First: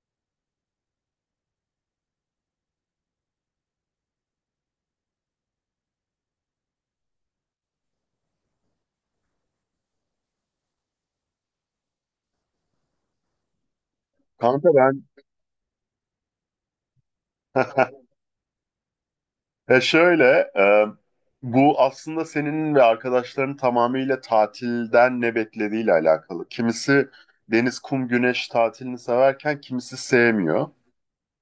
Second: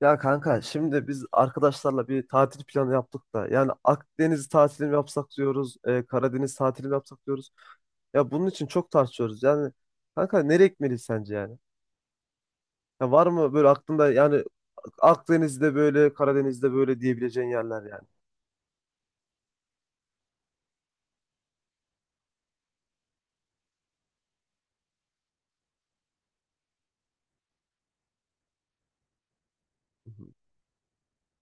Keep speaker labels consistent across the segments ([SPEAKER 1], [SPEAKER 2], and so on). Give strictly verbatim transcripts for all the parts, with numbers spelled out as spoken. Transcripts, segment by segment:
[SPEAKER 1] Ya kanka şimdi biz arkadaşlarla bir tatil planı yaptık da yani Akdeniz tatili mi yapsak diyoruz, e, Karadeniz tatili mi yapsak diyoruz. Ya bunun için çok tartışıyoruz. Yani kanka nereye gitmeliyiz sence yani? Ya var mı böyle aklında yani
[SPEAKER 2] Kanka ben
[SPEAKER 1] Akdeniz'de böyle, Karadeniz'de böyle diyebileceğin yerler yani?
[SPEAKER 2] ya şöyle e, bu aslında senin ve arkadaşların tamamıyla tatilden ne beklediğiyle alakalı. Kimisi deniz, kum, güneş tatilini severken kimisi sevmiyor.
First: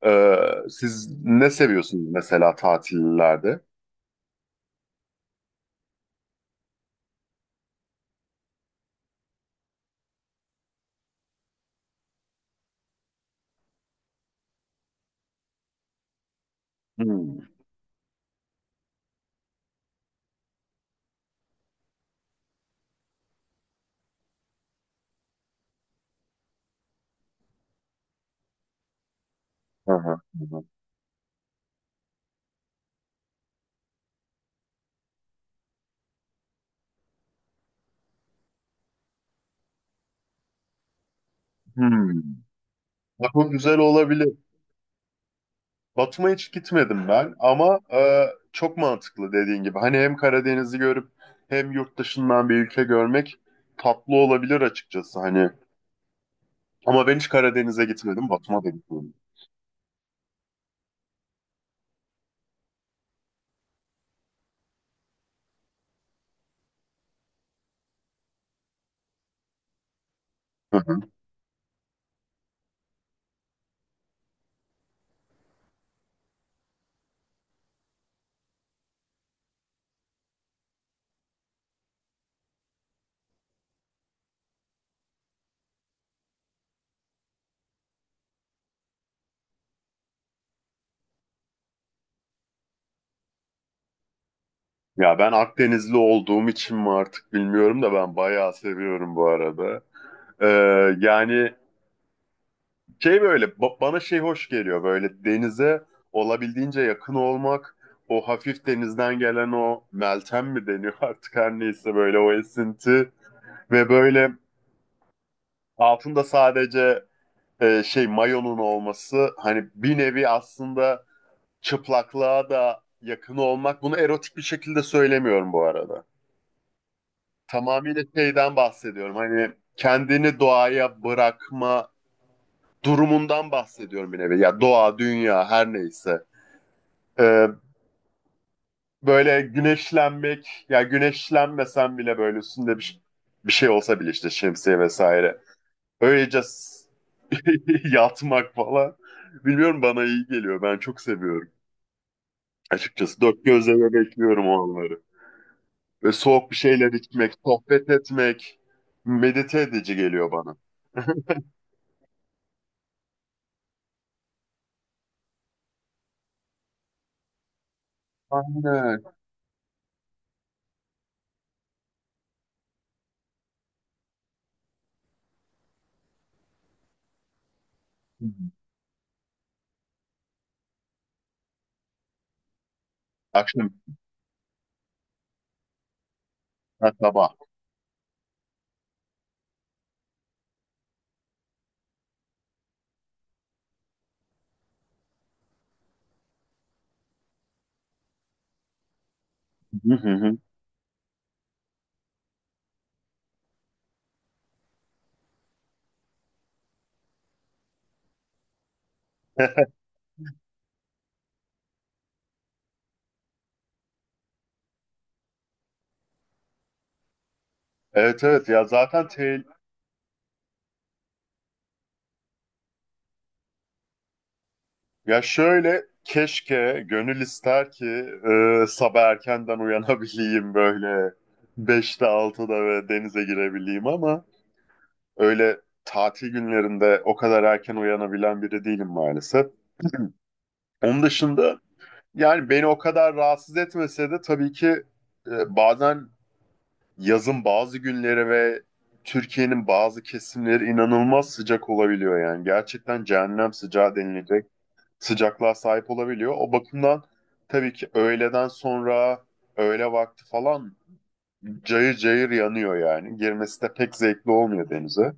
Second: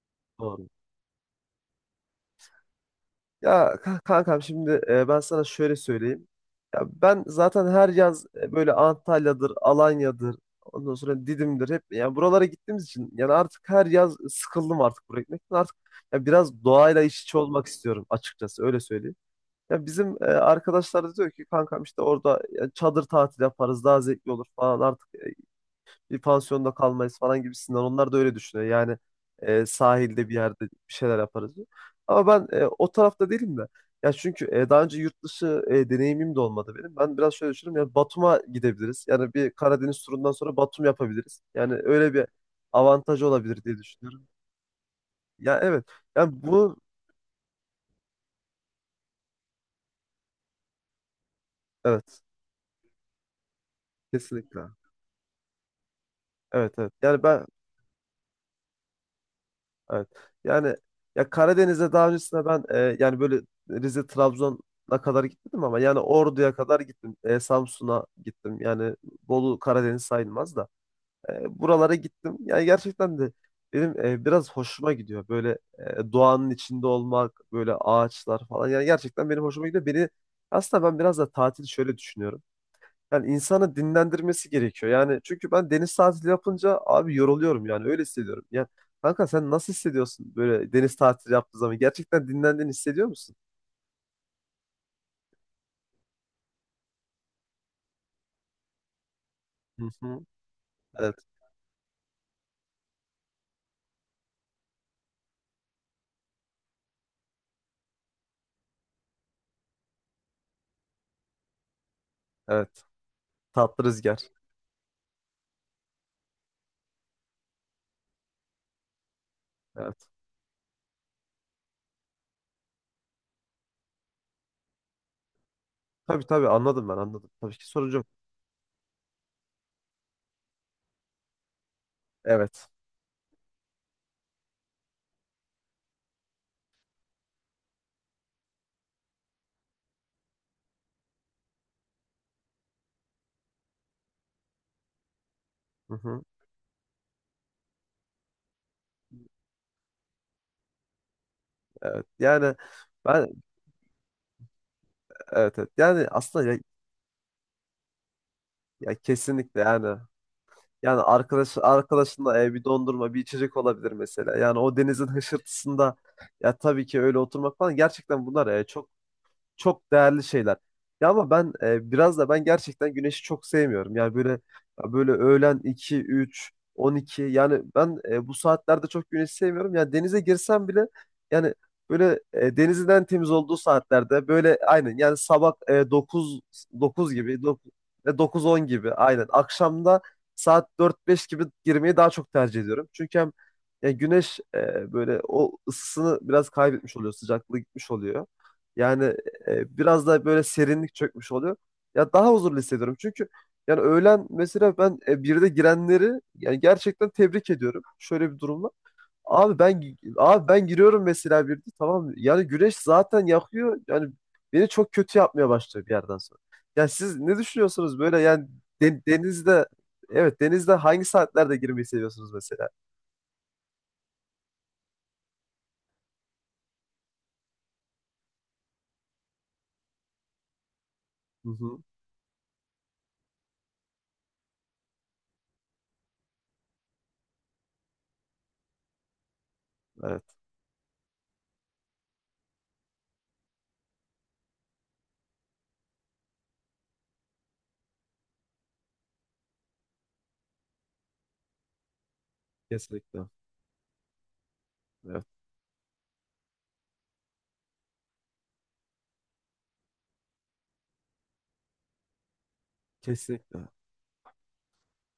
[SPEAKER 2] E,
[SPEAKER 1] Doğru.
[SPEAKER 2] Siz ne seviyorsunuz mesela tatillerde?
[SPEAKER 1] Ya ka- kankam şimdi e, ben sana şöyle söyleyeyim. Ya ben zaten her yaz e, böyle Antalya'dır, Alanya'dır, ondan sonra Didim'dir hep yani buralara gittiğimiz için yani artık her yaz sıkıldım artık buraya gitmekten. Artık ya biraz doğayla iç içe
[SPEAKER 2] Hmm.
[SPEAKER 1] olmak istiyorum açıkçası öyle söyleyeyim. Ya bizim e, arkadaşlar da diyor ki kankam işte orada ya, çadır tatil yaparız daha zevkli olur falan artık e, bir pansiyonda kalmayız falan gibisinden. Onlar da öyle düşünüyor. Yani e,
[SPEAKER 2] Aha,
[SPEAKER 1] sahilde bir
[SPEAKER 2] aha.
[SPEAKER 1] yerde bir şeyler yaparız diyor. Ama ben e, o tarafta değilim de. Ya çünkü e, daha önce yurt dışı e, deneyimim de olmadı benim. Ben biraz şöyle düşünüyorum. Ya Batum'a gidebiliriz. Yani bir Karadeniz turundan sonra Batum yapabiliriz. Yani öyle bir
[SPEAKER 2] Hmm.
[SPEAKER 1] avantajı
[SPEAKER 2] Bak bu
[SPEAKER 1] olabilir diye
[SPEAKER 2] güzel
[SPEAKER 1] düşünüyorum.
[SPEAKER 2] olabilir.
[SPEAKER 1] Ya evet.
[SPEAKER 2] Batum'a
[SPEAKER 1] Yani
[SPEAKER 2] hiç
[SPEAKER 1] bu,
[SPEAKER 2] gitmedim ben ama e, çok mantıklı dediğin gibi. Hani hem Karadeniz'i görüp hem yurt
[SPEAKER 1] evet,
[SPEAKER 2] dışından bir ülke görmek tatlı olabilir
[SPEAKER 1] kesinlikle.
[SPEAKER 2] açıkçası hani.
[SPEAKER 1] Evet, evet.
[SPEAKER 2] Ama ben
[SPEAKER 1] Yani
[SPEAKER 2] hiç
[SPEAKER 1] ben
[SPEAKER 2] Karadeniz'e gitmedim, Batum'a da gitmedim.
[SPEAKER 1] evet. Yani ya Karadeniz'e daha öncesinde ben e, yani böyle Rize Trabzon'a kadar gitmedim ama yani Ordu'ya kadar gittim. E, Samsun'a gittim. Yani Bolu Karadeniz sayılmaz da.
[SPEAKER 2] Hı hı.
[SPEAKER 1] E, buralara gittim. Yani gerçekten de benim e, biraz hoşuma gidiyor. Böyle e, doğanın içinde olmak, böyle ağaçlar falan. Yani gerçekten benim hoşuma gidiyor. Beni aslında ben biraz da tatil şöyle düşünüyorum. Yani insanı dinlendirmesi gerekiyor. Yani çünkü ben deniz tatili yapınca abi yoruluyorum yani öyle hissediyorum. Yani kanka sen nasıl hissediyorsun böyle deniz tatili yaptığın zaman? Gerçekten dinlendiğini hissediyor musun?
[SPEAKER 2] Ya ben Akdenizli olduğum için mi artık bilmiyorum da ben bayağı seviyorum bu arada.
[SPEAKER 1] Hı hı.
[SPEAKER 2] E,
[SPEAKER 1] Evet,
[SPEAKER 2] yani şey böyle ba- bana şey hoş geliyor böyle denize olabildiğince yakın olmak. O hafif denizden gelen o meltem mi deniyor artık her neyse böyle o
[SPEAKER 1] evet.
[SPEAKER 2] esinti.
[SPEAKER 1] Tatlı
[SPEAKER 2] Ve
[SPEAKER 1] rüzgar.
[SPEAKER 2] böyle altında sadece e, şey mayonun olması hani bir
[SPEAKER 1] Evet.
[SPEAKER 2] nevi aslında çıplaklığa da yakın olmak. Bunu erotik bir şekilde söylemiyorum bu arada.
[SPEAKER 1] Tabii tabii, anladım, ben anladım. Tabii ki sorun
[SPEAKER 2] Tamamıyla
[SPEAKER 1] yok.
[SPEAKER 2] şeyden bahsediyorum. Hani kendini doğaya bırakma
[SPEAKER 1] Evet.
[SPEAKER 2] durumundan bahsediyorum bir nevi. Ya doğa, dünya her neyse. E, böyle güneşlenmek ya güneşlenmesen bile böyle üstünde bir, bir şey olsa bile işte şemsiye vesaire.
[SPEAKER 1] Hı hı.
[SPEAKER 2] Öylece s- yatmak falan. Bilmiyorum bana iyi geliyor. Ben çok seviyorum.
[SPEAKER 1] Evet. Yani
[SPEAKER 2] Açıkçası
[SPEAKER 1] ben
[SPEAKER 2] dört gözle de bekliyorum o anları.
[SPEAKER 1] evet, evet. Yani
[SPEAKER 2] Ve soğuk
[SPEAKER 1] aslında
[SPEAKER 2] bir
[SPEAKER 1] ya,
[SPEAKER 2] şeyler içmek, sohbet etmek
[SPEAKER 1] ya kesinlikle
[SPEAKER 2] medite edici
[SPEAKER 1] yani.
[SPEAKER 2] geliyor bana.
[SPEAKER 1] Yani arkadaş arkadaşınla e, bir dondurma, bir içecek olabilir mesela. Yani o denizin hışırtısında ya tabii ki öyle oturmak falan, gerçekten bunlar e, çok
[SPEAKER 2] Aynen.
[SPEAKER 1] çok değerli şeyler. Ya ama ben e, biraz da ben gerçekten güneşi çok sevmiyorum. Yani böyle ya böyle öğlen iki üç on iki. Yani ben
[SPEAKER 2] Hı
[SPEAKER 1] e,
[SPEAKER 2] hı.
[SPEAKER 1] bu saatlerde çok güneşi sevmiyorum. Yani denize girsem bile yani böyle e, denizden temiz olduğu
[SPEAKER 2] Akşam,
[SPEAKER 1] saatlerde böyle aynen yani sabah e, dokuz
[SPEAKER 2] ha,
[SPEAKER 1] 9
[SPEAKER 2] sabah.
[SPEAKER 1] gibi, dokuz on gibi, aynen akşamda saat dört beş gibi girmeyi daha çok tercih ediyorum. Çünkü hem ya güneş e, böyle o ısısını biraz kaybetmiş oluyor, sıcaklığı gitmiş oluyor. Yani e,
[SPEAKER 2] Hı
[SPEAKER 1] biraz
[SPEAKER 2] hı
[SPEAKER 1] da
[SPEAKER 2] hı.
[SPEAKER 1] böyle serinlik çökmüş oluyor. Ya daha huzurlu hissediyorum. Çünkü yani öğlen mesela ben e, birde girenleri yani gerçekten tebrik ediyorum. Şöyle bir durumla. Abi ben abi ben giriyorum mesela birde, tamam mı? Yani güneş zaten yakıyor. Yani beni çok kötü yapmaya başlıyor bir yerden sonra. Ya siz ne düşünüyorsunuz böyle
[SPEAKER 2] Evet
[SPEAKER 1] yani
[SPEAKER 2] evet ya
[SPEAKER 1] de-
[SPEAKER 2] zaten te-
[SPEAKER 1] denizde, evet, denizde hangi saatlerde girmeyi seviyorsunuz mesela?
[SPEAKER 2] ya şöyle keşke gönül ister ki e, sabah erkenden uyanabileyim böyle
[SPEAKER 1] Hı hı.
[SPEAKER 2] beşte altıda ve denize girebileyim ama öyle tatil günlerinde o kadar erken uyanabilen biri değilim maalesef.
[SPEAKER 1] Evet.
[SPEAKER 2] Onun dışında yani beni o kadar rahatsız etmese de tabii ki e, bazen yazın bazı günleri ve Türkiye'nin bazı kesimleri inanılmaz sıcak olabiliyor yani. Gerçekten
[SPEAKER 1] Kesinlikle.
[SPEAKER 2] cehennem sıcağı denilecek
[SPEAKER 1] Evet.
[SPEAKER 2] sıcaklığa sahip olabiliyor. O bakımdan tabii ki öğleden sonra öğle vakti falan cayır cayır yanıyor yani. Girmesi
[SPEAKER 1] Kesinlikle.
[SPEAKER 2] de pek zevkli olmuyor denize.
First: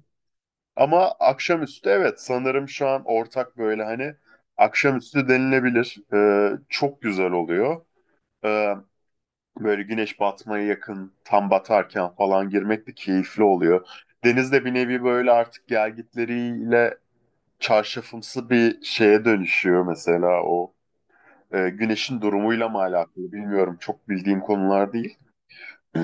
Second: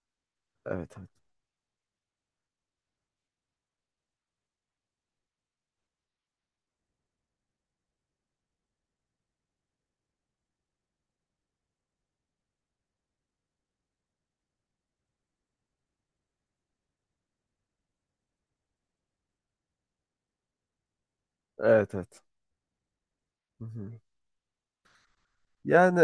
[SPEAKER 1] Evet, evet.
[SPEAKER 2] Ama akşamüstü evet sanırım şu an ortak böyle hani akşamüstü denilebilir. Ee, çok güzel oluyor. Ee, böyle güneş batmaya yakın tam batarken falan girmek de keyifli oluyor. Deniz de bir nevi böyle artık gelgitleriyle çarşafımsı bir şeye dönüşüyor mesela o. Ee,
[SPEAKER 1] Evet,
[SPEAKER 2] güneşin
[SPEAKER 1] evet.
[SPEAKER 2] durumuyla mı alakalı
[SPEAKER 1] Hı
[SPEAKER 2] bilmiyorum
[SPEAKER 1] hı.
[SPEAKER 2] çok bildiğim konular değil.
[SPEAKER 1] Yani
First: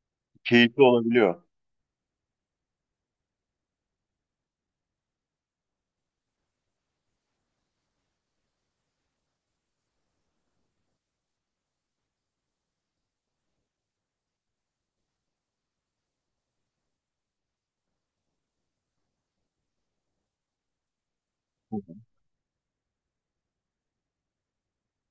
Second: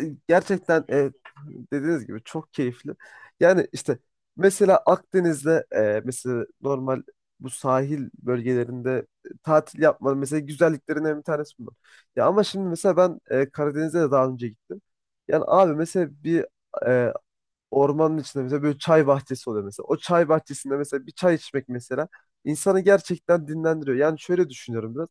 [SPEAKER 1] e,
[SPEAKER 2] Keyifli
[SPEAKER 1] gerçekten e,
[SPEAKER 2] olabiliyor.
[SPEAKER 1] dediğiniz gibi çok keyifli. Yani işte mesela Akdeniz'de e, mesela normal bu sahil bölgelerinde e, tatil yapmanın mesela güzelliklerinden bir tanesi bunlar. Ya ama şimdi mesela ben e, Karadeniz'e de daha önce gittim. Yani abi mesela bir e, ormanın içinde mesela böyle çay bahçesi oluyor mesela. O çay bahçesinde mesela bir çay içmek mesela insanı gerçekten dinlendiriyor. Yani şöyle düşünüyorum biraz.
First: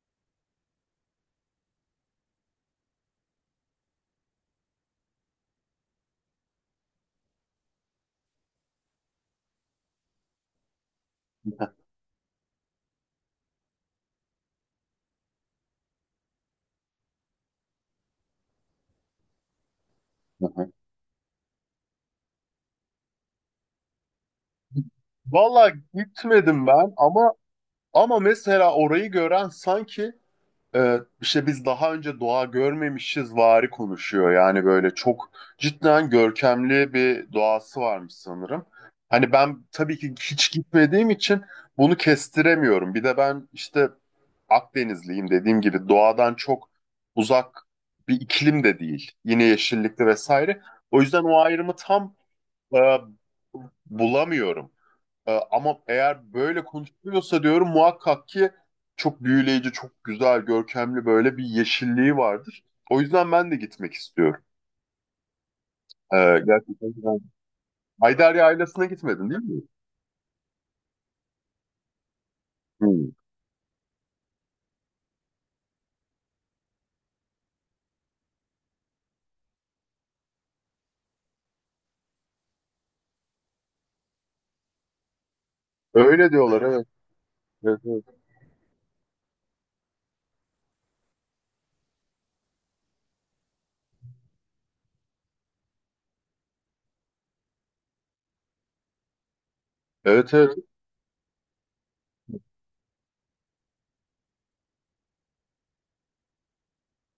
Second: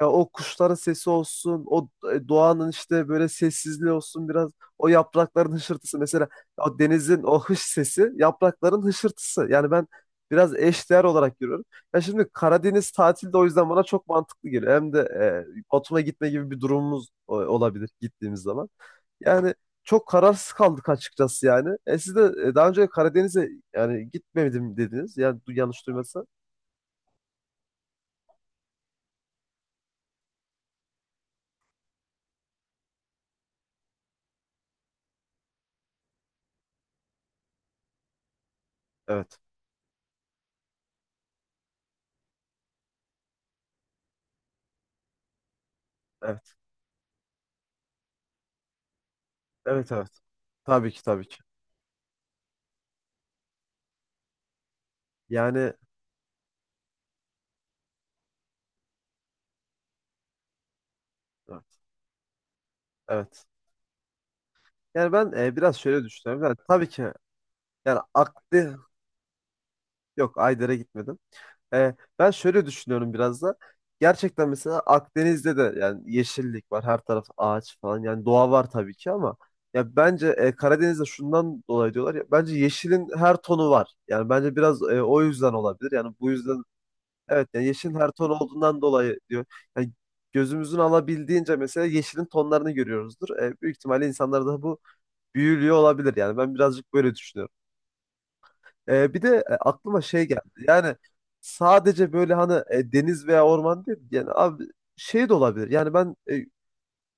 [SPEAKER 1] Ya o kuşların sesi olsun, o e, doğanın işte böyle sessizliği olsun, biraz o yaprakların hışırtısı mesela, o denizin o hış sesi, yaprakların hışırtısı. Yani ben biraz eşdeğer olarak görüyorum. Ya şimdi Karadeniz tatili de o yüzden bana çok mantıklı geliyor. Hem de e, Batum'a gitme gibi bir durumumuz e, olabilir gittiğimiz zaman. Yani çok kararsız kaldık açıkçası yani. E siz de e, daha önce Karadeniz'e yani gitmedim dediniz. Yani du-
[SPEAKER 2] Valla
[SPEAKER 1] yanlış duymasam.
[SPEAKER 2] gitmedim ben ama ama mesela orayı gören sanki e, işte biz daha önce doğa görmemişiz vari konuşuyor. Yani böyle çok cidden görkemli bir doğası varmış sanırım. Hani
[SPEAKER 1] Evet.
[SPEAKER 2] ben tabii ki hiç gitmediğim için bunu kestiremiyorum. Bir de ben işte Akdenizliyim dediğim gibi doğadan
[SPEAKER 1] Evet.
[SPEAKER 2] çok uzak bir iklim de değil. Yine
[SPEAKER 1] Evet,
[SPEAKER 2] yeşillikli
[SPEAKER 1] evet.
[SPEAKER 2] vesaire.
[SPEAKER 1] Tabii
[SPEAKER 2] O
[SPEAKER 1] ki,
[SPEAKER 2] yüzden
[SPEAKER 1] tabii ki.
[SPEAKER 2] o ayrımı tam e, bulamıyorum. Ee,
[SPEAKER 1] Yani
[SPEAKER 2] ama eğer böyle konuşuluyorsa diyorum muhakkak ki çok büyüleyici, çok güzel, görkemli böyle bir
[SPEAKER 1] evet.
[SPEAKER 2] yeşilliği vardır. O yüzden
[SPEAKER 1] Evet.
[SPEAKER 2] ben de gitmek istiyorum.
[SPEAKER 1] Yani ben e, biraz şöyle
[SPEAKER 2] Ee,
[SPEAKER 1] düşünüyorum. Yani tabii
[SPEAKER 2] gerçekten
[SPEAKER 1] ki
[SPEAKER 2] ben...
[SPEAKER 1] yani
[SPEAKER 2] Haydari
[SPEAKER 1] aklı
[SPEAKER 2] ailesine gitmedin değil mi?
[SPEAKER 1] yok, Ayder'e gitmedim. E, ben şöyle
[SPEAKER 2] Hmm.
[SPEAKER 1] düşünüyorum biraz da. Gerçekten mesela Akdeniz'de de yani yeşillik var, her taraf ağaç falan. Yani doğa var tabii ki ama ya bence e, Karadeniz'de şundan dolayı diyorlar, ya bence yeşilin her tonu var. Yani bence biraz e, o yüzden olabilir. Yani bu
[SPEAKER 2] Öyle
[SPEAKER 1] yüzden,
[SPEAKER 2] diyorlar evet.
[SPEAKER 1] evet, yani
[SPEAKER 2] Evet
[SPEAKER 1] yeşilin
[SPEAKER 2] evet.
[SPEAKER 1] her tonu olduğundan dolayı diyor. Yani gözümüzün alabildiğince mesela yeşilin tonlarını görüyoruzdur. E, büyük ihtimalle insanlar da bu büyülüyor olabilir. Yani ben birazcık böyle düşünüyorum. Ee, bir de e, aklıma şey
[SPEAKER 2] Evet,
[SPEAKER 1] geldi.
[SPEAKER 2] evet.
[SPEAKER 1] Yani sadece böyle hani e, deniz veya orman değil. Yani abi şey de olabilir. Yani ben e,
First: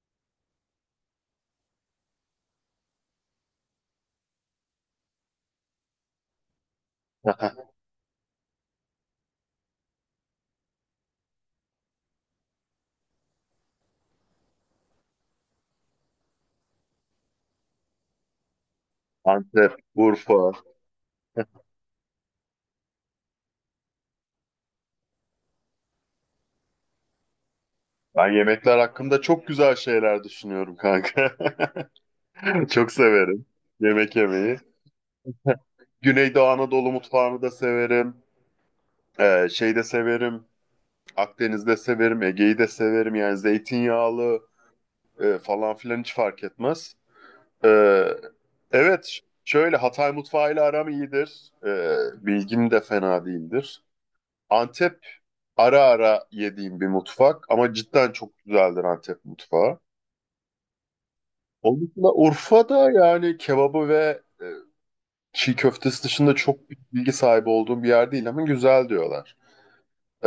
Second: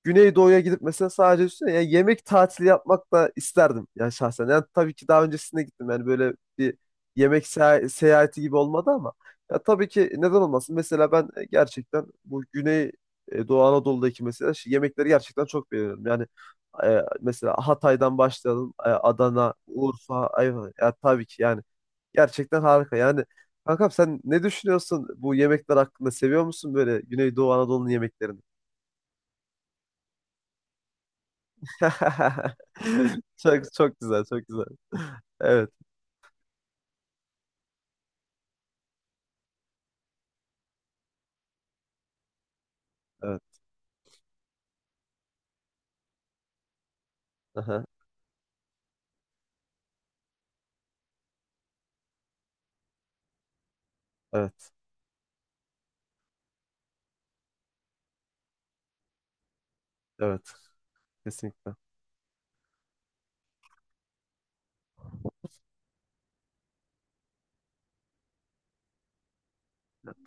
[SPEAKER 1] Güneydoğu'ya gidip mesela sadece üstüne ya yemek tatili yapmak da isterdim yani şahsen. Yani tabii ki daha öncesinde gittim yani böyle bir yemek seya- seyahati gibi olmadı ama ya tabii ki neden olmasın? Mesela ben e, gerçekten bu Güney e, Doğu Anadolu'daki mesela şu yemekleri gerçekten çok beğeniyorum. Yani e, mesela Hatay'dan başlayalım, e, Adana,
[SPEAKER 2] Antep,
[SPEAKER 1] Urfa,
[SPEAKER 2] Urfa.
[SPEAKER 1] Ayvan. Ya tabii ki yani gerçekten harika. Yani kankam sen ne düşünüyorsun bu yemekler hakkında? Seviyor musun böyle Güneydoğu Anadolu'nun
[SPEAKER 2] Ben
[SPEAKER 1] yemeklerini?
[SPEAKER 2] yemekler hakkında çok güzel şeyler düşünüyorum kanka. Çok severim
[SPEAKER 1] Çok çok
[SPEAKER 2] yemek
[SPEAKER 1] güzel, çok
[SPEAKER 2] yemeyi.
[SPEAKER 1] güzel. Evet,
[SPEAKER 2] Güneydoğu Anadolu mutfağını da severim. Ee, şey de severim. Akdeniz'de severim, Ege'yi de severim. Yani
[SPEAKER 1] evet.
[SPEAKER 2] zeytinyağlı e, falan filan hiç fark etmez. E,
[SPEAKER 1] Aha,
[SPEAKER 2] evet, şöyle Hatay mutfağıyla aram iyidir. E, bilgim de fena değildir.
[SPEAKER 1] evet,
[SPEAKER 2] Antep ara ara yediğim bir mutfak ama cidden çok güzeldir Antep mutfağı.
[SPEAKER 1] evet. Kesinlikle.
[SPEAKER 2] Onun dışında Urfa'da yani kebabı ve e, çiğ köftesi dışında çok bilgi sahibi olduğum bir yer değil ama güzel diyorlar.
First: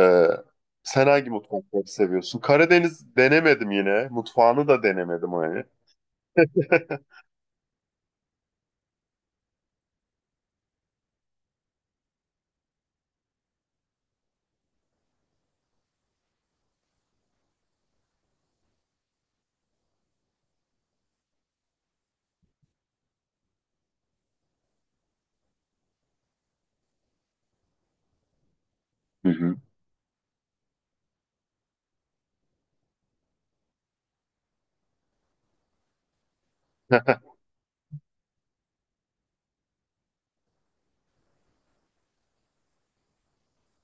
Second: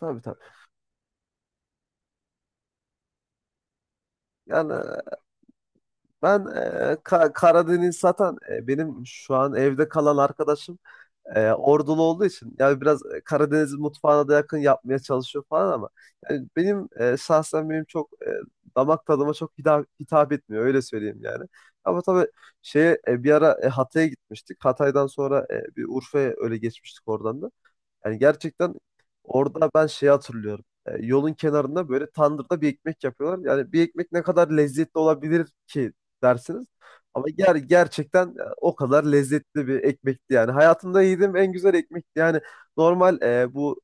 [SPEAKER 1] Tabii, tabii.
[SPEAKER 2] sen hangi mutfakları seviyorsun? Karadeniz denemedim yine. Mutfağını
[SPEAKER 1] Yani
[SPEAKER 2] da
[SPEAKER 1] e,
[SPEAKER 2] denemedim hani.
[SPEAKER 1] ben e, Ka- Karadeniz zaten e, benim şu an evde kalan arkadaşım e, Ordulu olduğu için yani biraz e, Karadeniz mutfağına da yakın yapmaya çalışıyor falan ama yani benim e, şahsen benim çok e, damak tadıma çok hitap, hitap etmiyor öyle söyleyeyim yani. Ama tabii şeye e, bir ara e, Hatay'a gitmiştik. Hatay'dan sonra e, bir Urfa'ya öyle geçmiştik oradan da. Yani gerçekten
[SPEAKER 2] Hı hı.
[SPEAKER 1] orada ben şey hatırlıyorum. E, yolun kenarında böyle tandırda bir ekmek yapıyorlar. Yani bir ekmek ne kadar lezzetli olabilir ki dersiniz. Ama ger gerçekten e, o kadar lezzetli bir ekmekti yani. Hayatımda yediğim en güzel ekmekti. Yani normal e, bu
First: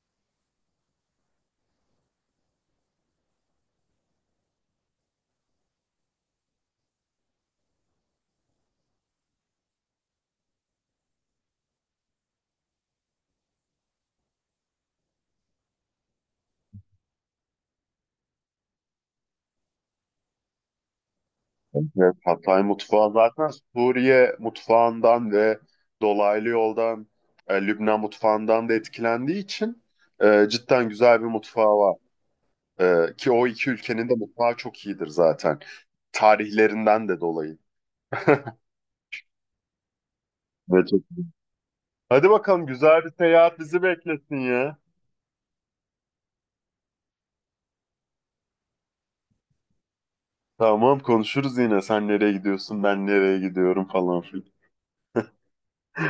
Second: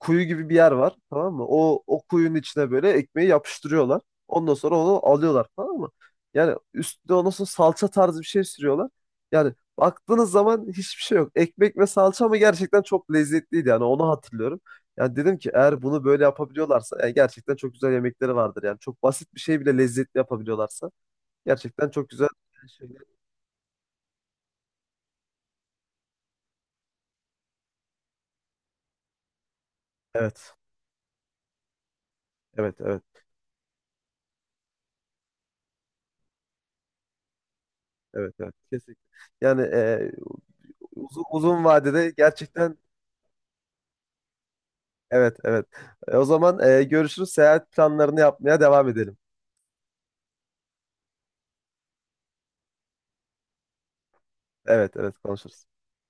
[SPEAKER 1] kuyu gibi bir yer var, tamam mı? O o kuyunun içine böyle ekmeği yapıştırıyorlar. Ondan sonra onu alıyorlar, tamam mı? Yani üstüne ondan sonra salça tarzı bir şey sürüyorlar. Yani baktığınız zaman hiçbir şey yok. Ekmek ve salça ama gerçekten çok lezzetliydi yani, onu hatırlıyorum. Yani dedim ki eğer bunu böyle yapabiliyorlarsa yani gerçekten çok güzel yemekleri vardır. Yani çok basit bir şey bile lezzetli yapabiliyorlarsa gerçekten çok
[SPEAKER 2] Evet,
[SPEAKER 1] güzel
[SPEAKER 2] Hatay
[SPEAKER 1] şeyler.
[SPEAKER 2] mutfağı zaten Suriye mutfağından ve dolaylı yoldan e, Lübnan mutfağından da etkilendiği için e,
[SPEAKER 1] Evet.
[SPEAKER 2] cidden güzel bir mutfağı var.
[SPEAKER 1] Evet, evet,
[SPEAKER 2] E, ki o iki ülkenin de mutfağı çok iyidir zaten. Tarihlerinden de dolayı.
[SPEAKER 1] evet, evet. Kesinlikle. Yani e,
[SPEAKER 2] Evet, çok-
[SPEAKER 1] uzun, uzun vadede
[SPEAKER 2] Hadi bakalım
[SPEAKER 1] gerçekten
[SPEAKER 2] güzel bir seyahat bizi beklesin ya.
[SPEAKER 1] evet, evet. E, o zaman e, görüşürüz. Seyahat planlarını yapmaya devam edelim.
[SPEAKER 2] Tamam konuşuruz yine. Sen nereye gidiyorsun, ben nereye gidiyorum falan filan.
[SPEAKER 1] Evet, evet, konuşuruz.